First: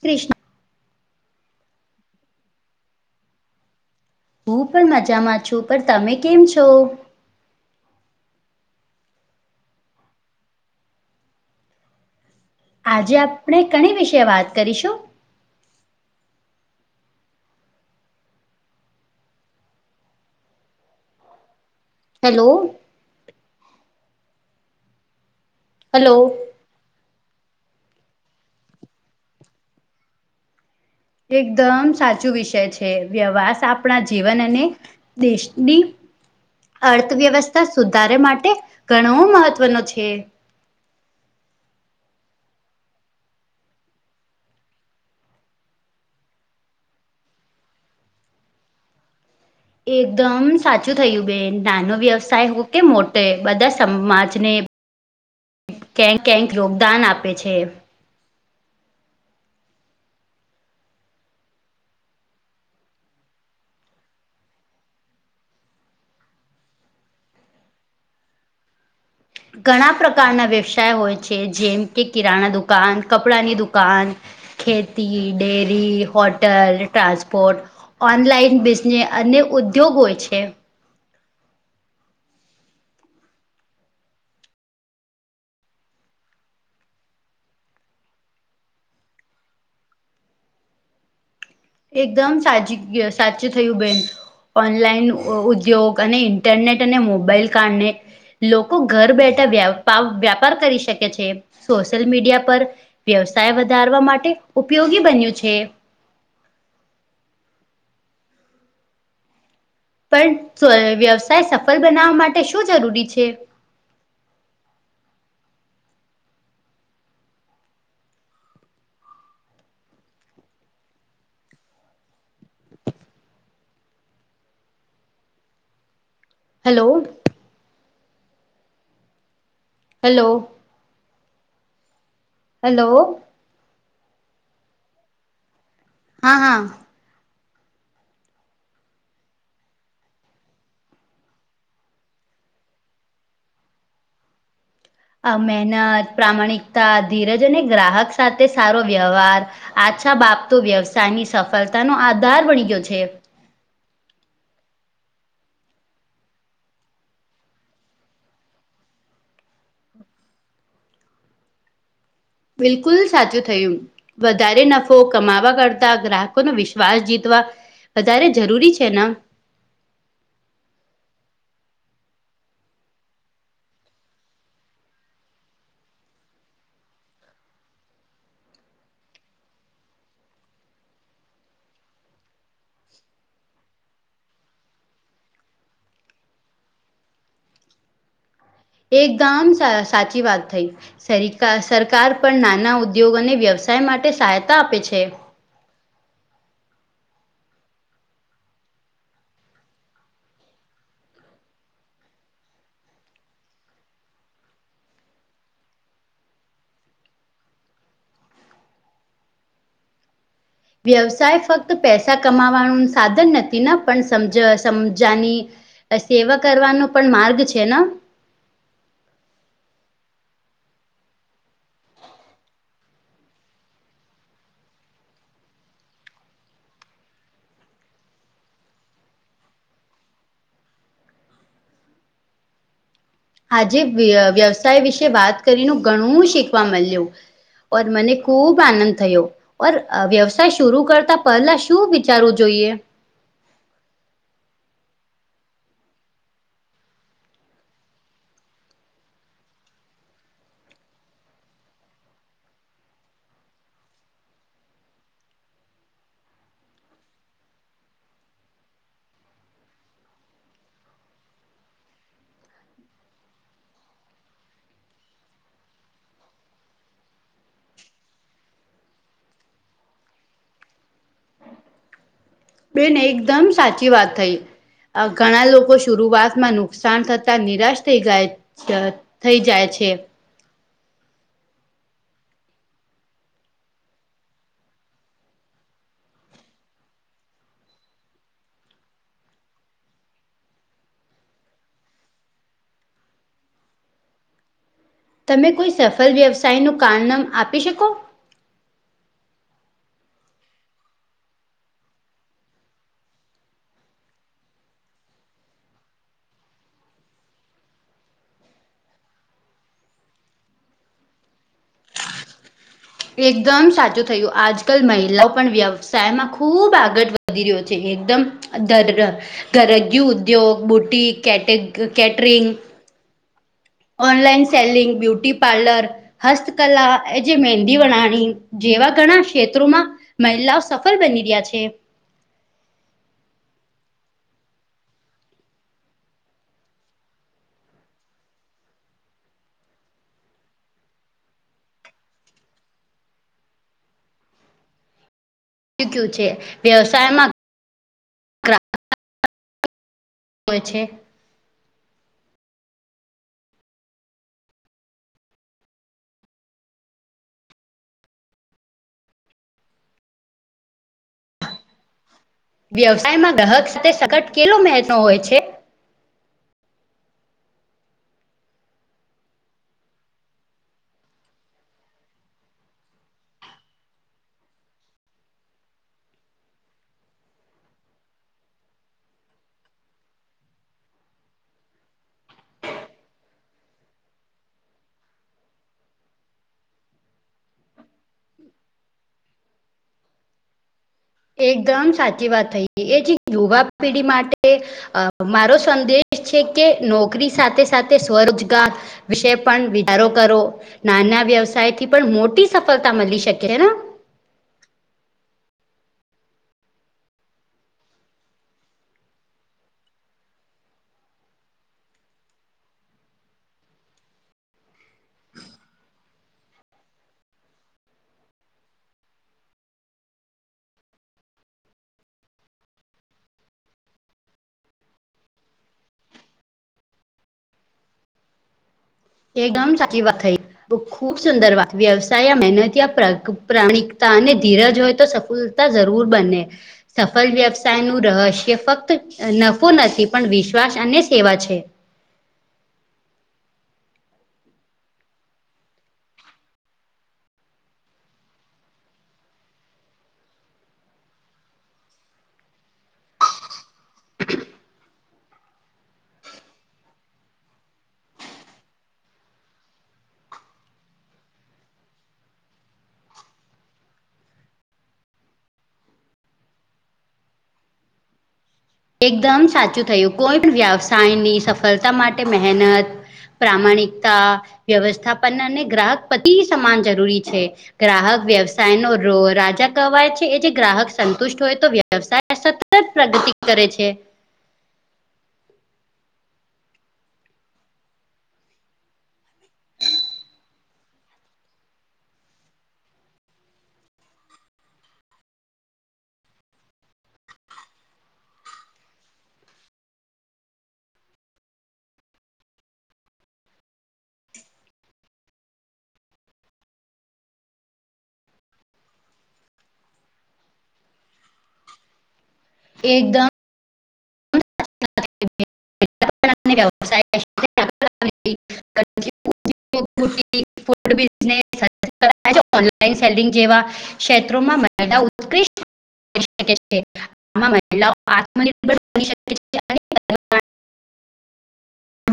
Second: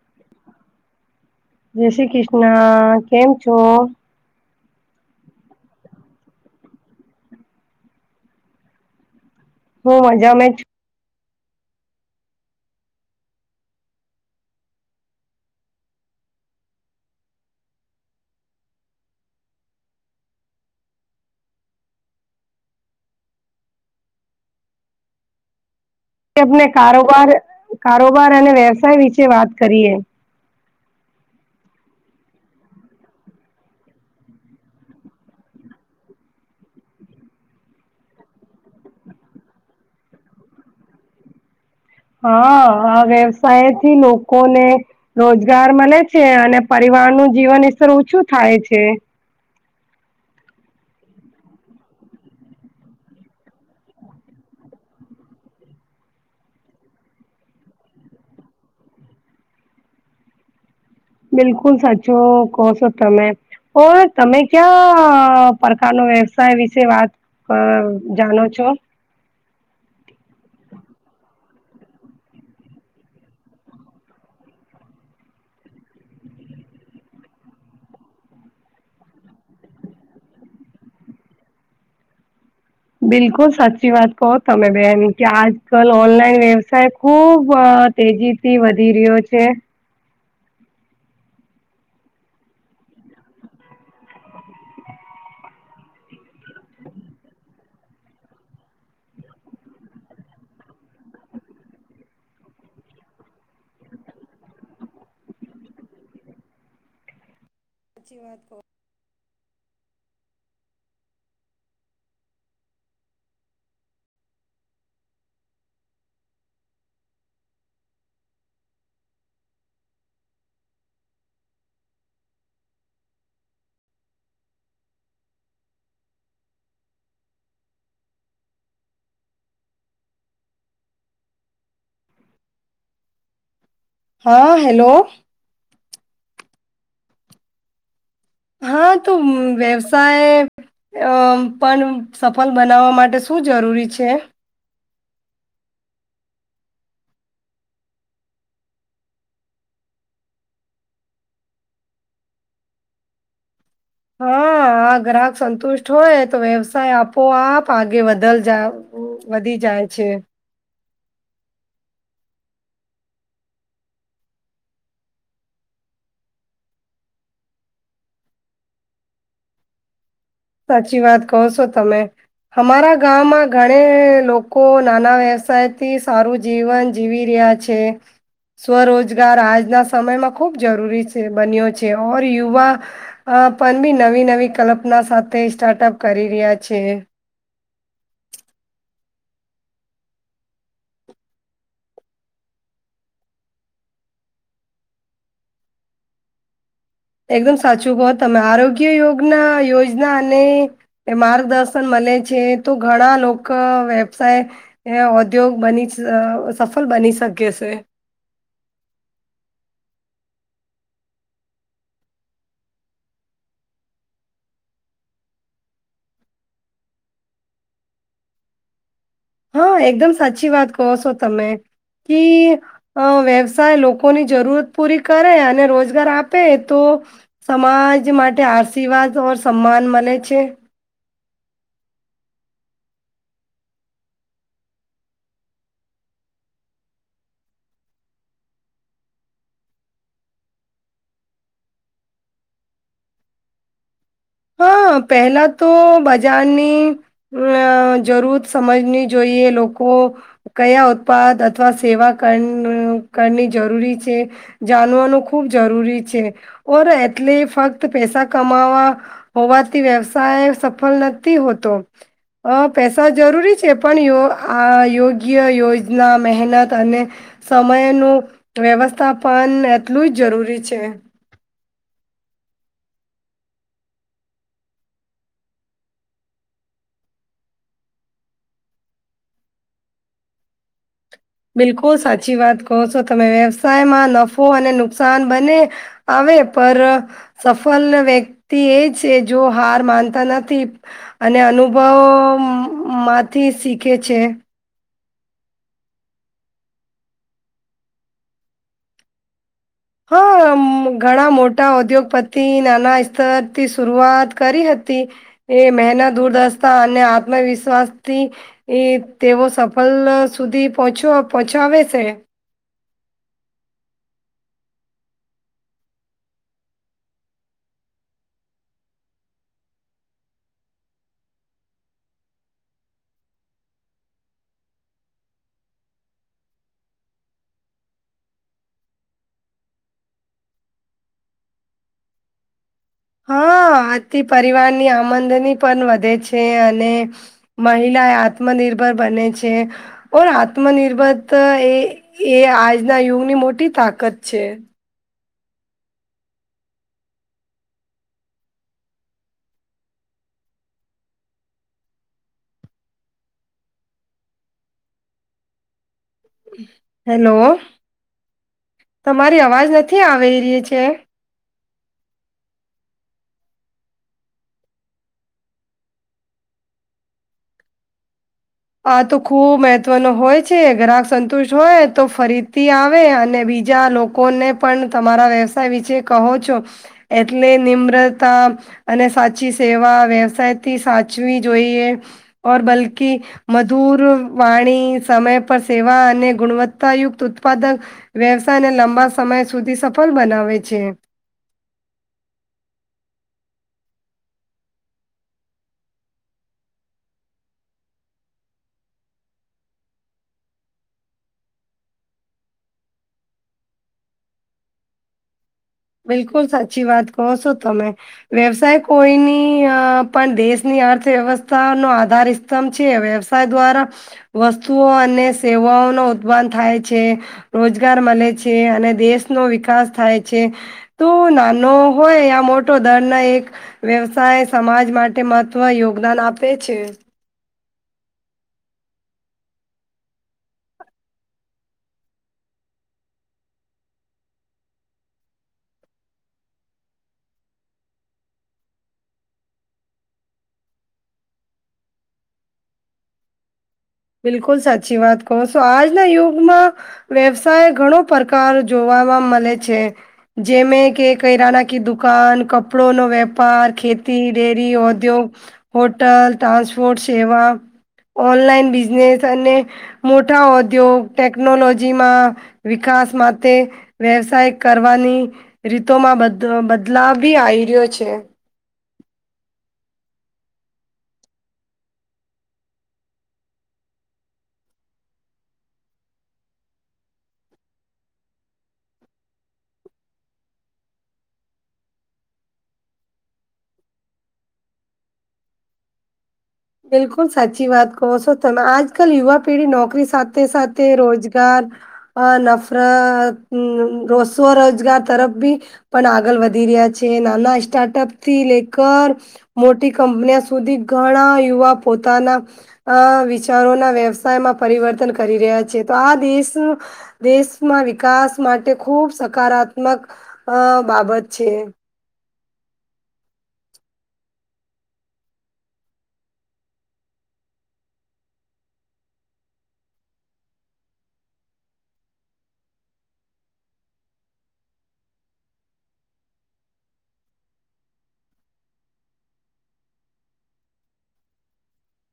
કૃષ્ણ. જય શ્રી કૃષ્ણ કેમ છો? હું પણ મજામાં છું પણ તમે કેમ છો? હું મજા માં છુ. આજે આપણે કણી વિશે વાત કરીશું? હેલો. હલો. હું કારોબાર કારોબાર અને વ્યવસાય વિશે વાત કરીએ. એકદમ સાચું વિષય છે વ્યહસ આપણા જીવન અને દેશની. અર્થવ્યવસ્થા સુધારે માટે ઘણો મહત્વનો છે. હા આ વ્યવસાયથી લોકોને રોજગાર મળે છે અને પરિવાર નું જીવન સ્તર ઊંચું થાય છે. એકદમ સાચું થયું બેન નાનો વ્યવસાય હો કે મોટે બધા સમાજને [inaudible] કઈક કઈક યોગદાન આપે છે. બિલકુલ સાચો કોસો તમે ઓ તમે ક્યા પ્રકારનો વ્યવસાય વિશે વાત અ જાણો છો? ઘણા પ્રકારના વ્યવસાય હોય છે જેમ કે કિરાણા દુકાન કપડાની દુકાન ખેતી dairy hotel transport online business અને ઉદ્યોગો છે. બિલકુલ સાચી વાત કહો તમે બેન કે આજકાલ ઓનલાઈન વ્યવસાય ખુબ તેજી થી વધી રહ્યો છે. એકદમ સાચી સાચું થયું બેન. ઓનલાઈન ઉદ્યોગ અને ઇન્ટરનેટ અને મોબાઈલ કારણે લોકો ઘર બેઠા વ્યાપ વ્યાપાર કરી શકે છે સોશિયલ મીડિયા પર વ્યવસાય વધારવા માટે ઉપયોગી બન્યું છે. સાચી વાત કહો. પણ વ્યવસાય સફળ બનાવવા માટે શું જરૂરી છે. [inaudible] હાલો. હલો. હલો. હા હેલો. હા હા હા તો વ્યવસાય પણ સફળ બનાવવા માટે શું જરૂરી છે આ મહેનત પ્રામાણિકતા ધીરજ અને ગ્રાહક સાથે સારો વ્યવહાર આ્છા બાપ તો વ્યવસાયની સફળતા નો આધાર બની ગયો છે હા આ ગ્રાહક સંતુષ્ટ હોય તો વ્યવસાય આપોઆપ આગે બદલ જાય વધી જાય છે બિલકુલ સાચું થયું વધારે નફો કમાવા કરતા ગ્રાહકો ન વિશ્વાસ જીતવા વધારે જરૂરી છે ને સાચી વાત કહો છો તમે અમારા ગામમાં ઘણે લોકો નાના વ્યવસાય થી સારું જીવન જીવી રહ્યા છે છે સ્વરોજગાર આજના સમયમાં ખૂબ જરૂરી છે બન્યો છે ઓર યુવા અ પણન બી નવી નવી કલ્પના સાથે સ્ટાર્ટઅપ કરી રહ્યા છે એકદમ સાચી વાત થઈ સર સરકાર પણ નાના ઉદ્યોગોને વ્યવસાય માટે સહાયતા આપે છે એકદમ સાચું કહ તમે આરોગ્ય યોગના યોજના અને એ માર્ગદર્શન મળે છે તો ઘણા લોકો વ્યવસાય એ ઔદ્યોગ બની સફળ બની શકે છે વ્યવસાય ફક્ત પૈસા કમાવાનું સાધન નથી પણ સમજ સમજાની સેવા કરવાનો પણ માર્ગ છે ને હા એકદમ સાચી વાત કહો છો તમે કે અ વ્યવસાય લોકોની જરૂરત પૂરી કરે અને રોજગાર આપે તો સમાજ માટે આશીર્વાદ ઓર સન્માન મળે છે આજે વ્યવસાય વિશે વાત કરીને ઘણું શીખવા મળ્યું ઔર મને ખૂબ આનંદ થયો ઓર વ્યવસાય શરુ કરતા પહેલા શું વિચારવું જોઈએ હા પહેલા તો બજારની અમ જરૂર સમજની જોઈએ લોકો કયા ઉત્પાદ અથવા સેવા કરની જરૂરી છે જાણવાનું ખુબ જરૂરી છે ઓર એટલે ફક્ત પેસા કમાવા હોવાથી વ્યવસાય સફળ નથી હોતો પૈસા જરૂરી છે પણયો આ યોગ્ય યોજના મહેનત અને સમયનું વ્યવસ્થાપન એટલું જ જરૂરી છે બેન એકદમ સાચી વાત થઈ ઘણા લોકો શરઆતમાં નુકસાન થતા નિરાશ થઈ ગયા થઈ જાય છે બિલકુલ સાચી વાત કહો છો તમે વ્યવસાયમાં નફો અને નુકસાન બને આવે પર સફલ વ્યક્તિ એ છે જો હાર માનતા નથી અને અનુભવ માંથી શીખે છે તમે કોઈ સફળ વ્યવસાયનું કારણમ આપી શકો હા ઘણા મોટા ઉદ્યોગપતિ નાના સ્તરથી શરઆત કરી હતી એ મહેનત દુર્દશા અને આત્મવિશ્વાસથી એ તેઓ સફલ સુધી પહચ પહોચાવે છે એકદમ સાચું થયું આજકાલ મહિલાઓ પણ વ્યવસાયમાં ખુબ આગળ વધ વધી રહ્યો છે, એકદમ દર ઘરગુ ઉદ્યોગ, boutique, catering. Online selling, beauty parlour. હસ્તકલા, એ જે મહેંદી, વણાણી જેવા ઘણા ક્ષેત્રોમાં મહિલાઓ સફળ બની રહ્યા છે. હા, આથી પરિવારની આમદની પણ વધે છે, અને મહિલા આત્મનિર્ભર બને છે. ઓર આત્મનિર્ભર એ આજના યુગની મોટી તાકાત છે. છે, વ્યવસાયમાં ગ્રાહક હોય છે. હેલો, તમારી અવાજ નથી આવી રહી છે.? વ્યવસાયમાં, ગ્રાહક સાથે સંકટ કેટલો મહત્વ હોય છે? આ તો ખૂબ મહત્વનો હોય છે. ગ્રાહક સંતુષ્ટ હોય, તો ફરીથી આવે અને બીજા લોકો લોકોને પણ તમારા વ્યવસાય વિશે કહો છો, એટલે નિમ્રતા અને સાચી સેવા વ્યવસાયથી સાચવી જોઈએ, ઓર બલકી મધુર વાણી, સમય પર સેવા અને ગુણવત્તાયુક્ત ઉત્પાદક, વ્યવસાયને લંબા સમય સુધી સફળ બનાવે છે. એકદમ સાચી વાત થઈ ગઈ છે, યુવા પેઢી માટે અ મારો સંદેશ છે કે, નોકરી સાથે સાથે સ્વરોજગાર વિશે પણ વિચારો કરો. નાના વ્યવસાય થી પણ મોટી સફળતા મળી શકે હે ના? બિલકુલ સાચી વાત કહો છો તમે. વ્યવસાય કોઈની અ પણ દેશની અર્થવ્યવસ્થાનો આધારી છે. વ્યવસાય દ્વારા વસ્તુઓ અને સેવાઓ નો ઉત્પન્ન થાય છે. રોજગાર મળે છે, અને દેશનો વિકાસ થાય છે. તો નાનો હોય આ મોટો, દર નો એક વ્યવસાય સમાજ માટે મહત્વ યોગદાન આપે છે. એકદમ સાચી વાત થઈ. ખુબ સુંદર વાત. વ્યવસાય મહેનત, પ્રાણિકતા અને ધીરજ હોય, તો સફળતા તો જરૂર બને. સફલ વ્યવસાય નું રહસ્ય ફક્ત નફો નથી, પણ વિશ્વાસ અને સેવા છે. બિલકુલ સાચી વાત કહો છો. આજના યુગમાં વ્યવસાય ઘણો પ્રકાર જોવાવા મળે છે. જેમે કે કિરાણાકી દુકાન, કપડોનો વેપાર, ખેતી, ડેરી, ઉદ્યોગ. હોટલ, ટ્રાન્સપોર્ટ સેવા, ઓનલાઈન બિઝનેસ અને મોટા ઉદ્યોગ, ટેકનોલોજીમાં વિકાસ માટે વ્યવસાય કરવાની રીતોમાં બદલા બી આવી રહ્યો છે. એકદમ સાચું થયું. કોઈ પણ વ્યવસાયની સફળતા માટે મહેનત પ્રામાણિકતા, વ્યવસ્થાપન અને ગ્રાહક પતિ સમાન જરૂરી છે. ગ્રાહક વ્યવસાય નો રાજા કહેવાય છે. એ જે ગ્રાહક સંતુષ્ટ હોય, તો વ્યવ વ્યવસાય સતત પ્રગતિ કરે છે. બિલકુલ સાચી વાત કહો છો તમે. આજકાલ યુવા પેઢી નોકરી સાથે સાથે રોજગાર અ નફરત રો સ્વરોજગાર તરફ બી, પણ આગળ વધી રહ્યા છે, નાના સ્ટાર્ટઅપ થી લેકર મોટી કંપનિયા સુધી ઘણા યુવા પોતાના અ વિચારોના વ્યવસાયમાં પરિવર્તન કરી રહ્યા છે, તો આ દેશ દેશમાં વિકાસ માટે ખુબ સકારાત્મક અ બાબત છે. એકદમ [unintelligible] [unintelligible] [inaudible] ફૂડ બિઝનેસ. [unintelligible] [inaudible] સેિ જેવા ક્ષેત્રોમાં ઉૃ્ટ [inaudible] કે છે આમાં મહિલાઓ આત્મનિર્ભર [inaudible]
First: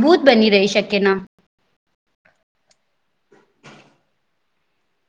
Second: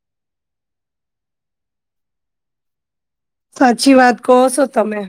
ભૂત બની રહી શકે ન સાચી વાત કો છો તમે